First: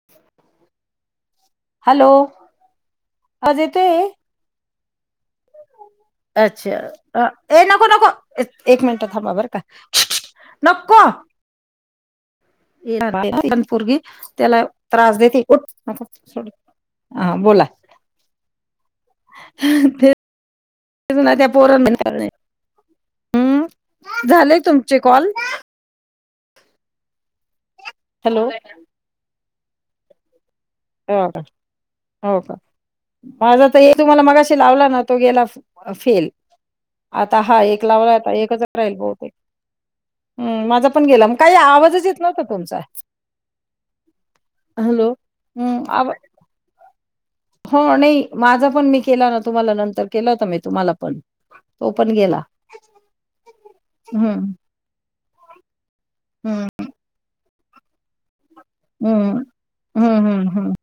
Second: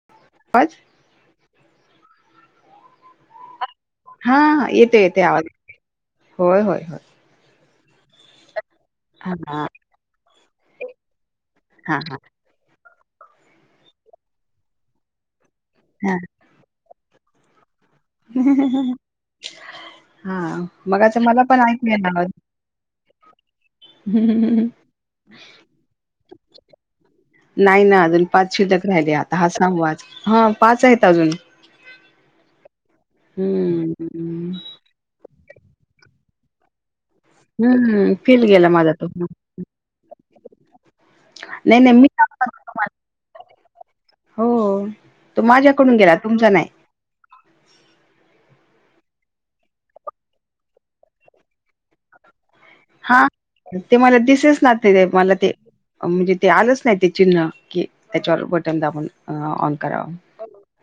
[unintelligible] Hello आवाज येतोय? हा हा येतोय अच्छा ए नको नको एक मिनिट हा थांबा बर हा का नक्को हां हा आता [unintelligible] नि पोरगी त्याला त्रास देते हा हा बोला! हा मगाशी मला त्या पण पोरान ऐकू येणा [unintelligible] हम्म झाले [unintelligible] तुमचे कॉल नाही ना अजून, हॅलो पाच शिल्लक राहिले आता हा सहावा च हं! हो का, हो का माझ त हम्म हे तुम्हाला मगाशी लावला ना, तो गेला फेल. आता हा एक हम्म लावला, आता फेल एक च गेला माझा राहील तो बहुतेक. हूं माझा पण गेला म काही नाही नाही आवाजच मी येत नव्हता टाकला तुमचा! हो हॅलो तो हम्म माझ्याकडून आवा गेला तुमच्यां नाही. हो नही माझा पण मी केला ना तुम्हाला नंतर केला होता मी तुम्हाला पण तो पण गेला. हां ते माला हम्म दिसेच ना ते, ते माला ते! म्हणजे ते हम्म आलंच नाही ते चिन्ह की. त्याच्यावर बटन दाबून अ हम्म ऑन कराव हम्म हम्म हम्म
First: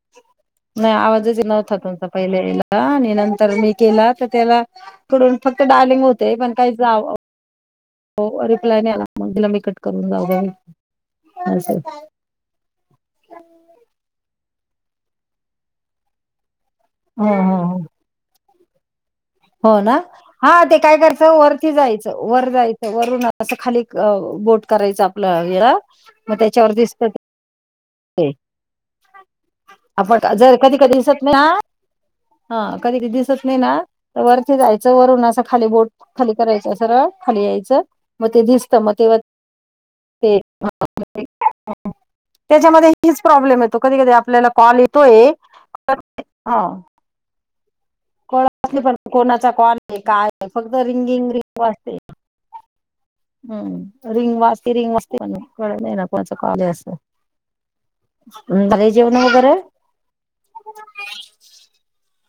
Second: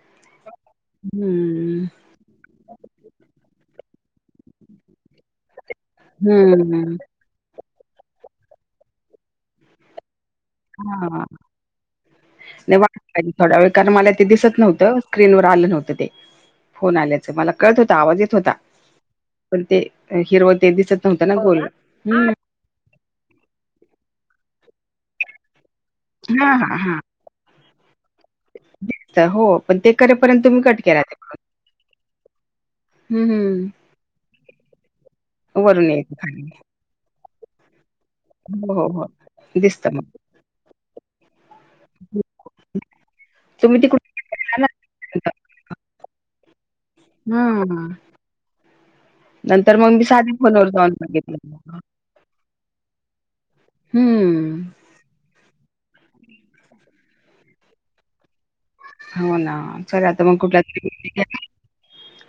हूं! पहिले येला आणि नंतर मी केला त त्याला इकडून फक्त डायलिंग होते पण काही च हम्म आव हो रिप्लाय नही आला, मंग दिला मी कट करून जाऊ दया होईल. हां! नही वाट पाहिली थोड्या वेळ कारण मला ते दिसत नव्हतं स्क्रीनवर आलं नव्हतं ते! फोन हो आल्याच मला हो कळत हो होत, आवाज येत होता. पण हो ते ना, हा हिरवं ते काय दिसत नव्हतं करायचं ना गोल वरती जायचं हम्म वर जाय वरून असं खाली क बोट करायच आपला वेळा मग हा त्याच्यावर हा हा दिसतं ते! तर हो पण ते आपण करेपर्यंत जर तुम्ही कधी कट कधी केला ते दिसत ना! हा कधी कधी हम्म दिसत नही ना, हम्म त वरती जायचं वरून असं खाली बोट वरून यायचं खाली करायचं अस. सरळ खाली यायचं म ते हो दिसत हो म हो तेव्हा दिसतं मग ते! [inaudible] त्याच्यामध्ये हीच प्रॉब्लेम येतो, तुम्ही कधी तिकडून कधी आपल्याला कॉल येतोय हं! हूं! कळत नाही पण कोणाचा कॉल हे काय हे, फोनवर फक्त जाऊन बघितलं रिंगिंग-रिंग वाजतेय. हूं रिंग हम्म वाजते, रिंग वा जते पन कळतं नाही ना कोणाचा कॉल असं, नं झाले जेवनं वगैरे? चाले आता मग कुठल्या [unintelligible]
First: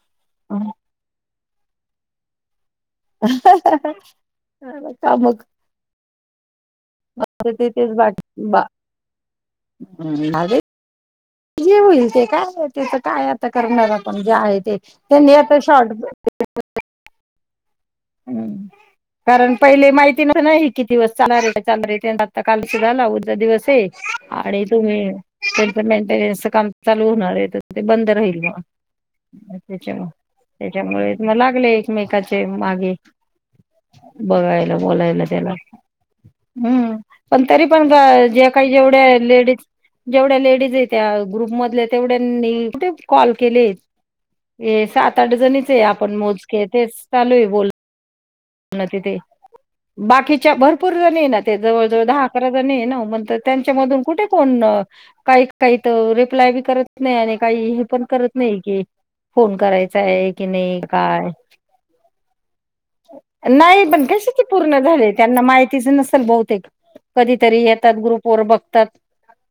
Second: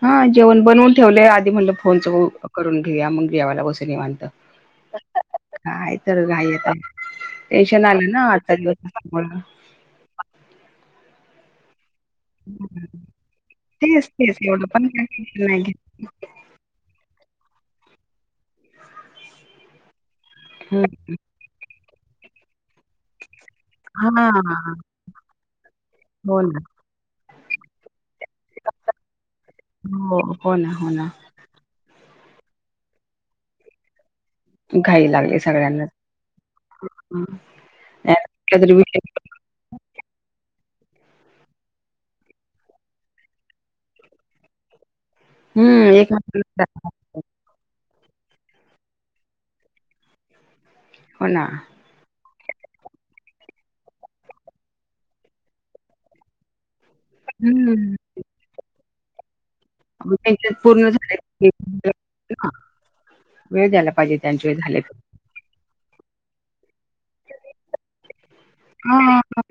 हा जेवण बनवून ठेवलेयं आधी म्हणलं फोनच बघू करून घेऊया मंग जेवायंला बसू निवांत. काम काय तर घाई आता, टेन्शन तेच आलं ना आजचा दिवस मला. हूं [unintelligible] जे होईल ते. काय आहे तिथं काय आता करणार तेच आपण जे तेच आहे एवढं ते, पण काय त्यांनी टेन्शन आता नाही घेत. शॉर्ट [unintelligible] हूं कारण पहिले माहिती नव्हतं ना, हे हं. किती दिवस चालणार हे. चालय ते आता नं कालचा झाला उद्याचा चा दिवस. ते आणि हां. तुम्ही त्यांच हो मेंटेनन्सच ना. काम चालू होणार आहे, तर ते बंद राहील. हो, हो ना, हो ना. त्याच्या-त्याच्यामुळे म लागले एकमेकाचे मागे. बघायला घाई बोलायला लागली त्याला. सगळ्यांनाच. हूं हं. पण तरी पण ग नाही जे काही काहीतरी विषय जेवढ्या लेडीज? जेवढ्या लेडीज आहेत त्या ग्रुपमधल्या तेवढ्यांनी कुठे कॉल केले ये सात आठ जणीच हे हं, आपण मोजके एकमेकांना तेच चालू आहे बोल न तिथे बाकीच्या भरपूर जनी ये ना ते जवळ दहा अकरा जनी हे ना, म त त्यांच्या मधून कुठे कोन काही काही त रिप्लाय बी करत नाही आणि काही हे हं. पण करत नाही की.. फोन करायच त्यांच्यात पूर्ण झाले ते नाही पण कशाचे पूर्ण तर. झालेत? त्यांना माहितीच नसेल बहुतेक, कधीतरी येतात ग्रुप वर बघ तात हां, हां,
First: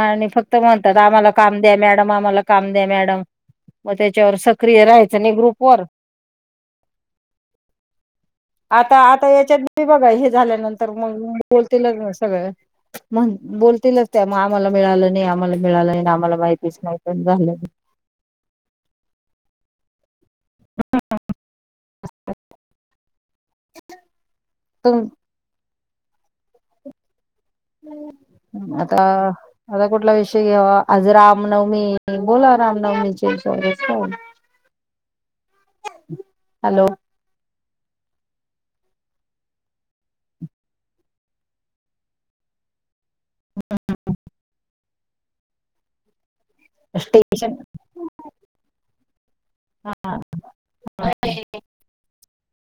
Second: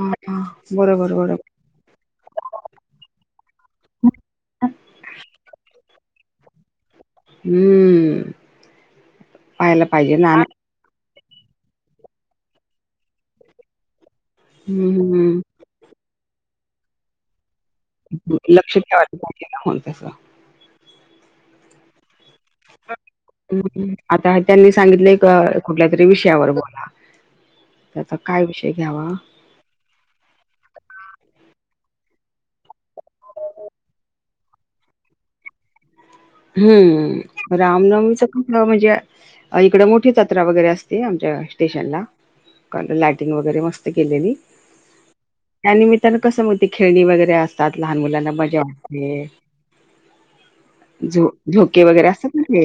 हां. हां. फक्त म्हणतात बरोबर, आम्हाला बरोबर. काम दया मॅडम आम्हाला काम दया मॅडम मग त्याच्यावर सक्रिय राहायचं नाही ग्रुप वर. हम्म........ आता आता याच्यात बी बघा हे झाल्यानंतर मग बोलतीलच सगळं म्हण बोलतीलच त्या मग आम्हाला हं, मिळालं नाही हं. आम्हाला. मिळालंय ना आम्हाला माहितीच नाही पण क झालंय लक्ष ठेवायंला पाहिजे ना तसं. आता त्यांनी तर सांगितले एक कुठल्या तरी विषयावर बोला त्याचा काय विषय आता. घ्यावा आता कुठला विषय घ्यावा. आज रामनवमी बोला रामनवमीचे ह्याच्यावर काय हम् [unintelligible] हम्म.. रामनवमीच कुठलं म्हणजे इकडं मोठी जत्रा वगैरे असते आमच्या स्टेशनला काल लाईंटिंग वगैरे मस्त केलेली त्या निमित्तानं कसं मग ते खेळणी वगैरे स्टेशन असतात. लहान मुलांना मजा वाटते. हा झो- झोके वगैरे असतात ना ते.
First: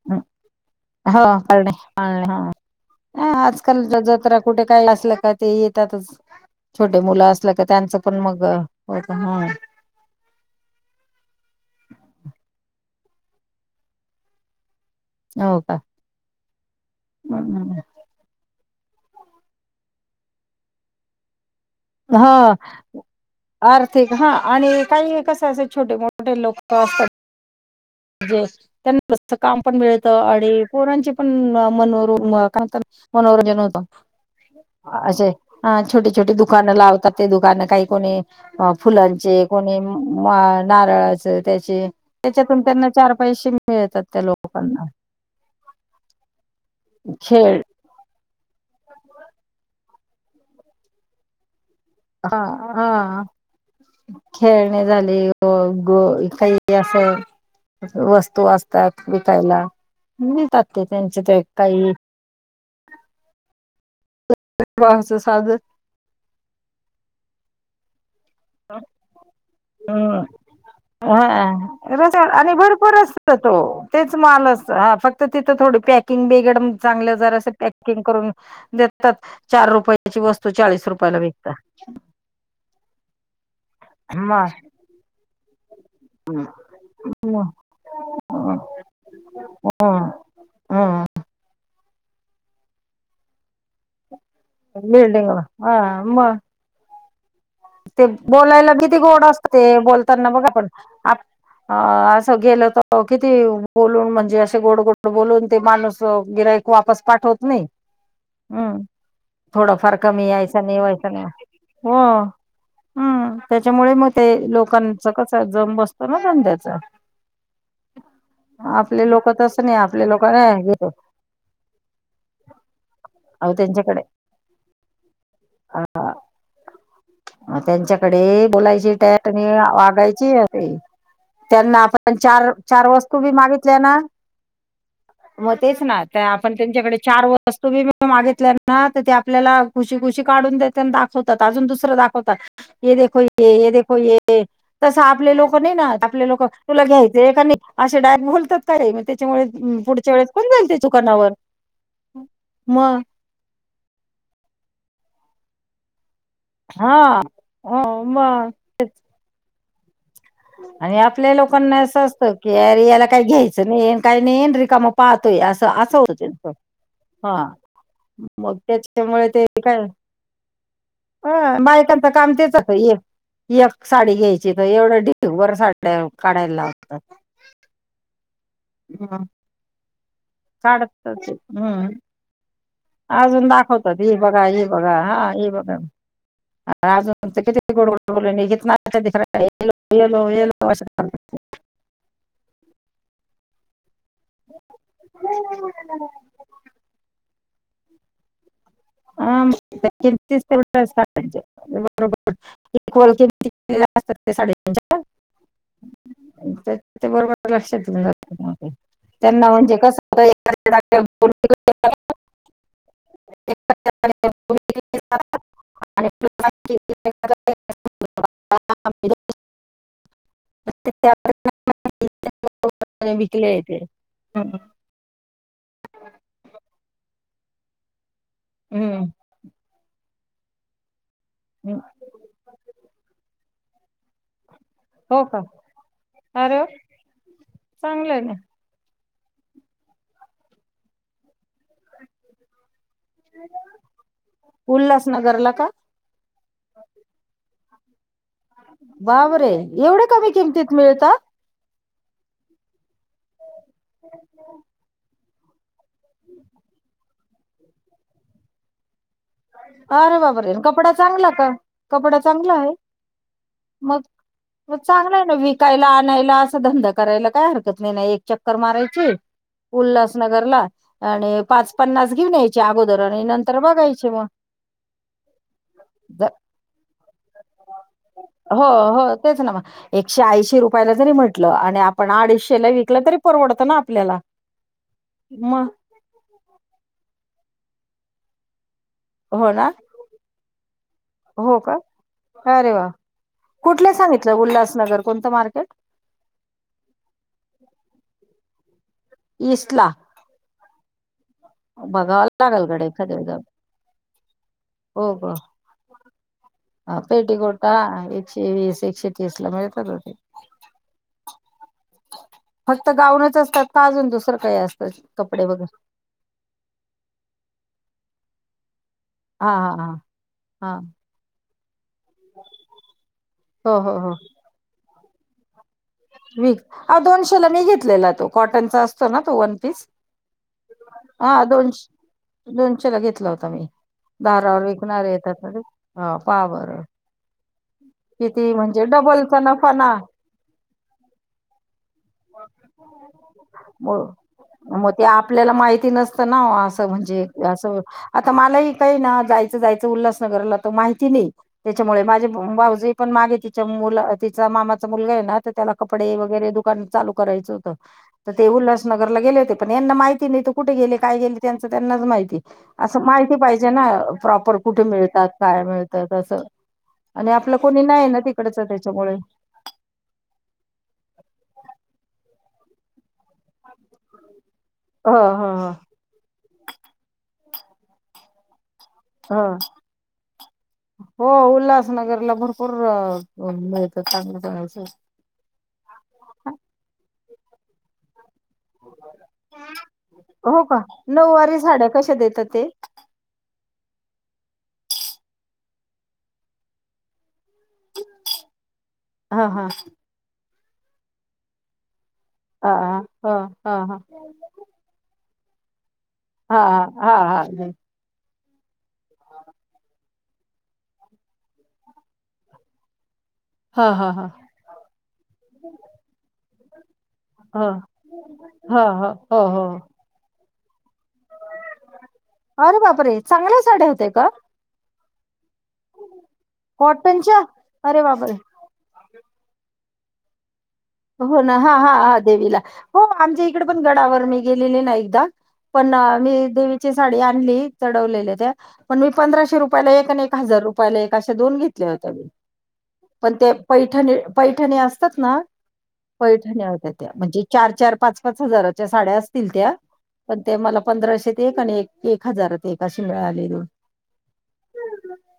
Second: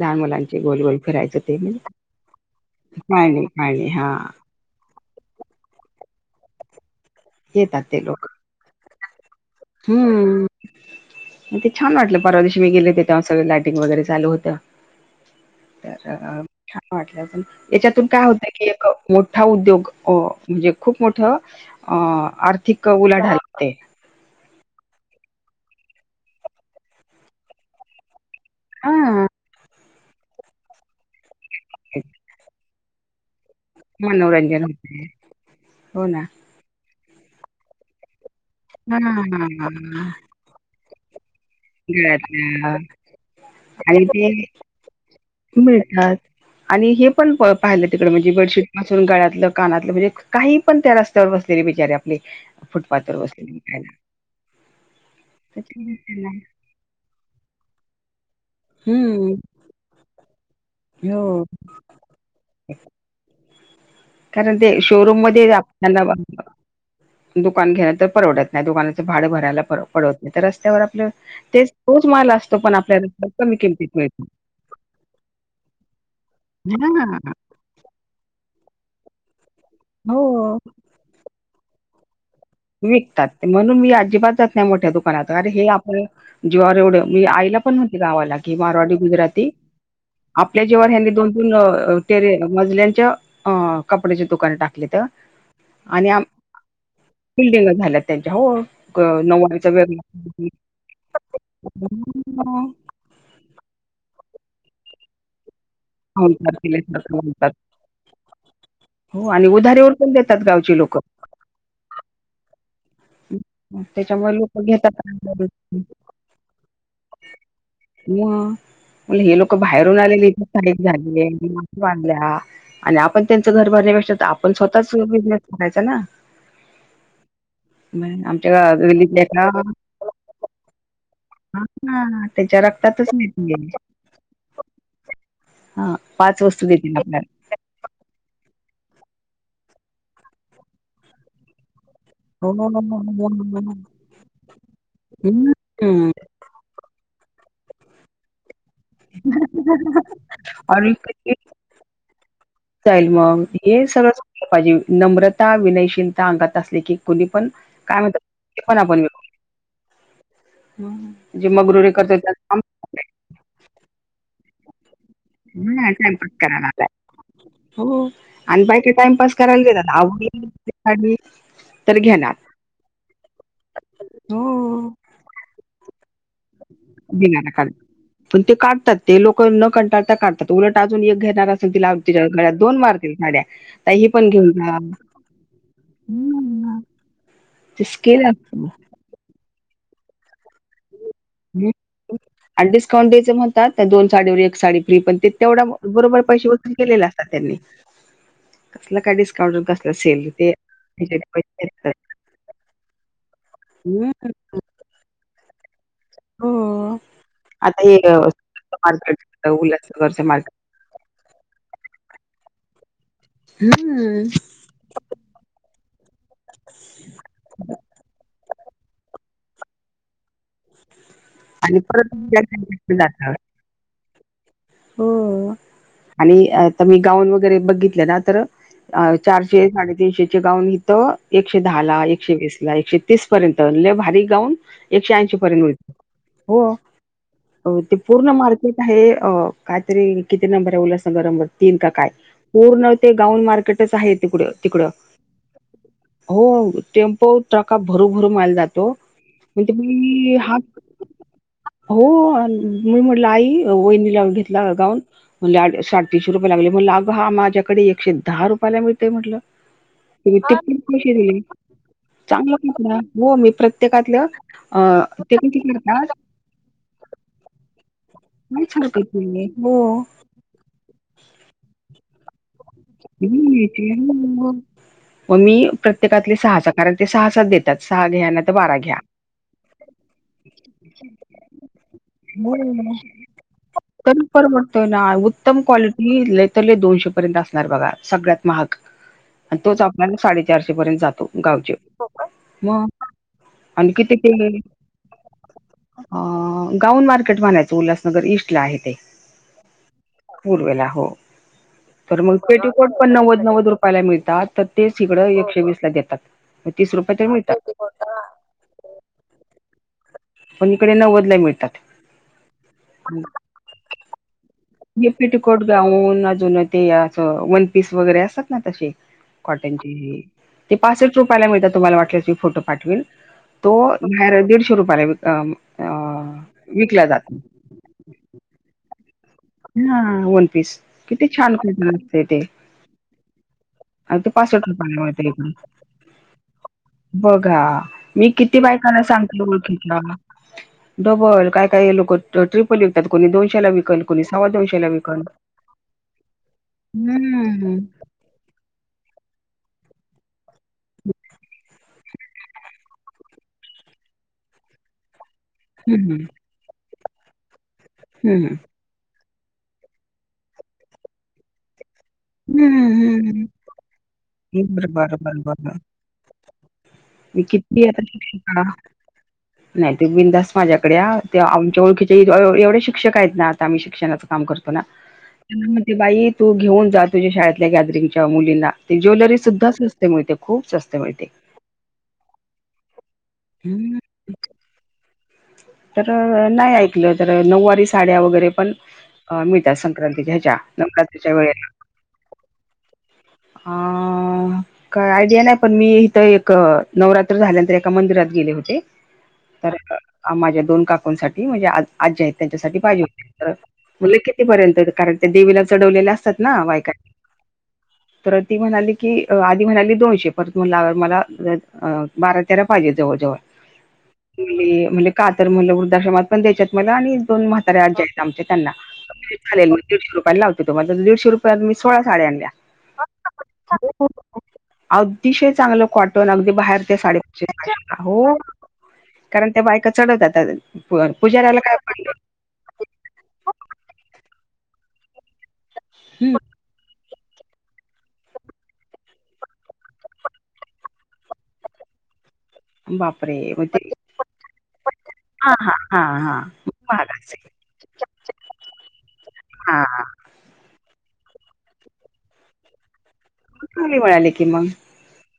लहान मुलांचे गोल- गोल हो फिरायचं ते पाळणे पाळणे हा ह पाळणे- आजकाल पाळणे हा जत्रा कुठे काही असलं का ते येतातच छोटे मुलं असलं का येतात त्यांचं ते पण लोक मग. [unintelligible] हम्म म ते छान वाटलं परवा दिवशी मी गेले होते तेव्हा सगळ लाईटिंग वगैरे चालू होतं. हो का तर वाटलं पण याच्यात तुन काय होतय की एक मोठा उद्योग अ म्हणजे खूप मोठं अ ह आर्थिक उलाढाल होते. हा आणि काही कसं असे छोटे मोठे लोक असतात. जे त्यांना हां, मस्तं काम पण मिळतं अणि पोरांचे पण मनोरुग्ण मनोरंजन होतं मनोरंजन होते. आ असे हा हो छोटी ना. छोटे दुख- दुकानं लावतात ते दुकान काही कोणी अ फुलांचे कोणी हां, नारळाचं त्याचे [unintelligible] त्यातून चार पैसे मिळतात आणि त्या ते लोकांना मिळतात हे आणि हे पण खेळ पाहितात तिकडं म्हणजे बेडशीट पासून गाळ्यातलं कानातलं म्हजे काही पण त्या रस्त्यावर बसलेले बिचारे आप- हा हा खेळणे झाले अ तर ते ग त्यांना काई- ते असं वस्तू असं तात हं, विकायला मीळतात ते त्यांचे ते हो काई कारण ते शोरूम मध्ये साध आपल्याला दुकान घ्यायला परवडते. नाय दुकानाचं भाडं भरायला पर पडवत नाई तर रस्त्यावर आपलं तेच हा तोच रस माल आणि असतो पण भरपूर आपल्या असत तो कमी किमतीत तेच मिळतो माल असत हा फक्त तिथं थोडी पॅकिंग बिगड चांगलं हा जरास किंग करून देतात चार रुपयाची वस्तू हो चाळीस रुपयाला विकता विकतात म्हणून मी अजिबात म जात नाय मोठ्या दुकानात अरे हे आपण जीवावर एवढं मी आईला पण म्हटली गावाला की मारवाडी गुजराती हा.. आपल्या जीवावर ह्यांनी दोन तीन टेरे मजल्यांच्या कपड्याची दुकान टाकलीत बिल्डिंग हा आणि आम मग बिल्डिंग झाल्यात ते त्यांच्या हो बोलायला किती क गोड असत ते नऊवारीचा बोलताना बघा वेगळा पण अ असं गेलं तर किती बोलून म्हणजे असे गोड गोड बोलून ते माणूस तो गिरायक वापस पाठवत नई हम्म हो आणि उधारीवर थोडंफार पण कमी देतात ऐसा गावची नई लोक वैताग नई हं त्याच्यामुळे म ते लोक घेतात लोकांच कस आंदोलन. जम बसतो ना धंद्याच म आपले म हे लोक तसं नाही बाहेरून आपले लोक आलेले इथ नाही स्थाईक घेतो झालेले [unintelligible] वाढल्या अणि आपण त्यांचं अहो घर त्यांच्याकडे भरण्यापेक्षा त आपण स्वतःच बिझनेस करायचा ना मग त्यांच्याकडे आमच्या बोलायची गल्लीतल्या टॅट आणि एका वागायची [unintelligible] त्यांना आपण हा चार त्याच्या चार रक्तातच वस्तू बी नाही मागितल्या ना म तेच हा ना त पाच आपण वस्तू त्यांच्याकडे देतील चार आपल्याला वस्तू वस्तू बी मी मागितल्या ना त ते आपल्याला खुशी खुशी काढून देता न दाखवतात अजून दुसरं दाख- तात, हे देखो ये हो देखो ये तसं आपले तस लोक नई ना हम्म आपले लोकं- तुला घ्यायचंए का नी असे डायरेक्ट बोलतात. कारे म त्याच्यामुळे अं पुढच्या वेळेस कोण जाईल च्या आणि दुकानावर किती मग जाईल म हे सगळं शीकलं पायजे नम्रता विनयशील- अंगात असले हा की कुणी पण हो काय मग म्हणता [unintelligible] आपण अणि आपल्या व्यवस्थित. जे लोकांना मगरुरी असं करतो असतं की अरे त्या याला काई घ्यायचं नई येन काई नई येन रिकामं- पाहतोय असं नाही असं होते टाइमपास करायला आलाय हो [unintelligible] मग आणि बायका त्याच्यामुळे टाइमपास ते करायला काय देतात आवडली काढली अ तर बायकांच काम घेणार तेच- ए एक साडी घ्यायची त हो. एवढं ढिगभर साड्या काढायला लावतात [unintelligible] पण ते काढतात ते हम्म. लोक न कंटाळ काढतात उलट अजून काढतच एक आहे. घेणार असेल हम्म. तिला- [unintelligible] दोन मार् अजून दाखवतात हे बघा हे बघा हा हे बघा. हम्म. अजून किती ते गोड स्किल बोलून असतं [inaudible] ये लो ये लो होश [inaudible] हम्.. आणि डिस्काउंट द्यायचं म्हणतात दोन साडीवर एक साडी फ्री पण ते तेवढ बरोबर पैसे केलेल असतात त्यांनी. [unintelligible] कसला काय ह डिस्काउंट कसला सेल किती ते त्याच्यात पैसे बरोबरि [inaudible] हम्म. ते साडे चार [unintelligible] हो. ते बरोबर लक्षात आता हे घेऊन अ, जातात मार्केट त्यांना म्हणजे कस उल्हासनगरचं हो. मार्केट [inaudible] हम्.. [inaudible] [inaudible] [inaudible] आणि परत जात विकले ते हो आणि आता मी गाऊन वगैरे बघितलं ना? तर हम्म. चारशे साडे तीनशेचे गाउन इथं एकशे दहाला एकशे वीसला एकशे तीस पर्यंत लय भारी गाऊन एकशे हो ऐंशी का पर्यंत मिळतो. अरे वा, हो ते चांगलं आहे पूर्ण ना माल हे अ कायतरी किती नंबर आहे उल संग नंबर तीन का काय? पूर्ण ते गाउन मार्केटच आहे तिकडं तिकडं. उल्हासनगरला का हो टेम्पो ट्रका भरू भरू माल जातो. बापरे मग ते एवढे कमी किमतीत [unintelligible] मिळतात हो अन् मी म्हटलं आई वहिनीला घेतला का गाऊन? म्हणली आल्या साडेतीनशे रुपये लागले म्हटली अगं हा माझ्याकडे एकशे दहा रुपयाला मिळतोय म्हटलं. अरे तुम्ही बापरे ते पण कपडा पैसे चांगला दिले का कपडा चांगला हाय? कपडा हो मी मग प्रत्येकातलं मग अ चांगल आहे ना ते किती विकायला करतात आणायला असा धंदा करायला काय हरकत नाही ना, एक चक्कर काहीच मारायची हरकत नाहीये हो उल्हासनगरला आणि पाच पन्नास घेऊन याय च्या अगोदर आणि घेऊन नंतर यायचे. बघायची मग. हो. मग मी प्रत्येकातले सहा सहा कारण ते सहा सहा देतात सहा घ्या नाही तर हो, बारा घ्या. हो. तेच ना मग. एकशे ऐंशी रुपयाला जरी म्हटलं आणि आपण हो, अडीचशेला विकलं तरी परवडतं ना आपल्याला. तर परवडतोय ना उत्तम मग क्वालिटी लय तर लय दोनशे पर्यंत असणार बघा सगळ्यात महाग. हो अन् ना? तोच आपल्याला साडेचारशे पर्यंत जातो हो गावचे. हो का? मग? कुठले आणि किती सांगितलं ते उल्हासनगर कोणतं मार्केट? अ गाऊन मार्केट म्हणायचं उल्हासनगर ईस्टला आहे ते. ईस्टला? पूर्वेला हो. तर बघावं मग लागेल गड्या पेटीकोट पण एखाद्या वेळेस जाऊन. नव्वद नव्वद रुपयाला मिळतात. तर तेच हिकडं एकशे वीसला देतात. मग तीस हा रुपये तर पेटीकोट मिळतात ना एकशे वीस एकशे तीसला मिळतात हो ते. पण इकडे नव्वदला मिळतात. फक्त गाऊनचं असतात का अजून दुसरं काही अस? [unintelligible] पेटिकोट गाऊन अजून ते असं वन पीस वगैरे असतात ना तसे. हां, हां, हां. कॉटनचे ते हां. पार्सल रुपयाला मिळतात तुम्हाला वाटलेस मी फोटो पाठवविल, तो हो, हो, हो. बाहेर दीडशे रुपयाला विक अ अहो विकला जातो दोनशेला मी घेतलेला तो कॉटनचा असतो ना, तो वन पीस हा वन पीस किती हा छान दोन कॉटन असते ते दोनशेला घेतला होता मी. आणि ते दारावर पासष्ट रुपयाला विकणारे मिळतं येतात ना इकडे ते हा पा बरं. बघा मी किती म्हणजे बायकांना डबलचा सांगतलं नफा ना ओळखीतल्या. डबल काय काय लोक ट्रिपल विकतात कोणी दोनशेला विकंल. मग ते आपल्याला माहिती नसतं ना असं म्हणजे हम्म. असं आता मलाही काही ना जायचं जायचं उल्हासनगरला तर माहिती नाही. त्याच्यामुळे माझे भावजय पण मागे तिच्या मुलं तिचा मामाचा मुलगा आहे ना, तर त्याला कपडे हम्म वगैरे दुकान चालू करायचं होतं, तर ते हम्म उल्हास नगरला गेले होते, पण यांना माहिती नाही कुठं गेले काय गेले त्यांंचं त्यांनाचं माहि ती. असं हम्म माहिती हम्म. पाहिजे ना प्रॉपर कुठं बरं बरं मिळतात बरं काय बरं मिळतात असं. आणि मी आपलं कोणी किती आता नाही ना शिक्षिका तिकडचं त्याच्यामुळे. नाही तूमी बिंदास माझ्याकडे या, ते आमच्या ओळखीचे एव एवढे शिक्षक आहेत ना आम्ही शिक्षणाचं काम करतो ना. ह ह हम्म. ते बाई तू घेऊन जा तुझ्या शाळेतल्या गॅदरिंगच्या मुलींना. ते ह ज्वेलरी ह सुद्धा स्वस्त मिळते खूप स्वस्त मिळते. नगरला भरपूर हम्म. [unintelligible] तर नाही ऐकलं तर नऊवारी साड्या वगैरे पण- अ मिळतात संक्रांती ह्याच्या हो का नवरात्रीच्या नऊवारी वेळेला. साड्या कशा देतात ते अ काय आयडिया नाही पण मी इथ एक नवरात्री झाल्यांनंतर एक मंदिरात गेले होते हा हा तर माझ्या दोन काकुसाठी म्हणजे आज्या हेत हा त्यांच्यासाठी पाहिजे होत हा तर हा हा उलेखित. ते पर्यंत कारण त्या देवीला चढवलेल्या असतात हा ना बायका हा हा हा तर ती म्हणाली, की आधी म्हणाली दोनशे परत म्हणल मला बारा तेरा पाहिजे जवळ जवळ. हा हा हा हे म्हणल का तर मलं वृद्धाश्रमात पण द्यायच्यात मला आणि दोन म्हातार्या आज्या हाइत आमच्या त्यांना. हा ह हो हो चालेल म दीडशे रुपयाला लावतो म दीडशे रुपयात मी सोळा साड्या आणल्या. अरे बापरे चांगल्या साड्या होत्या का अतिशय चांगलं कॉटन अगदी बाहेरच्या साड्या कॉटनच्या पेक्षाही अरे हो. बापरे कारण त्या बायका चढवत्यात. हो ना हा हा हा देवीला. हो आमच्या इकडे पण गडावर मी गेलेली ना एकदा पण मी हं देवी ची साडी आणली चढवलेल्या त्या, पण मी पंधराशे रुपयाला एक आणि एक हजार रुपयाला एक अशा दोन घेतल्या होत्या मी. पण ते बापरे! मग पैठणी पैठणी असतात ना हां हा पैठण्या होत्या त्या म्हणजे चार चार पाच पाच हजाराच्या साड्या असतील त्या. हां, पण ते मला पंधराशेेत एक आणि एक एक हजारात एक अशी मिळालेली. चांगली मिळाली की मग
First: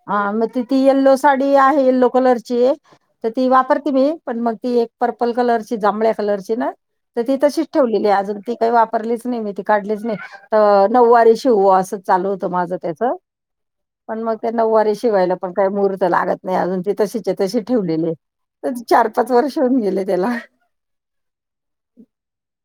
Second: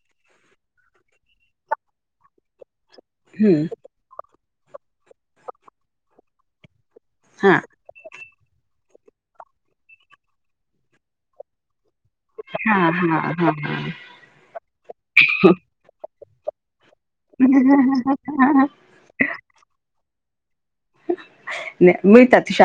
हा म ती ती यल्लो साडी आहे यल्लो कलरची तर ती हं. वापरते मी, पण मग ती एक पर्पल कलरची जांभळ्या कलरची ना तर ती हां, तशीच ठेवलेली अजून ती काय वापरलीच नाही मी ती काढलीच नाही त नऊवारी शिवू अस चालू होत माझ हां, त्याच हां, हां, हां. पण मग त्या नऊवारी शिवायला पण काय मुहूर्त लागत नाही अजून ती तशीच्या तशी ठेवलेली हाय चार पाच वर्ष होऊन गेले त्याला, नई मिळतात [unintelligible]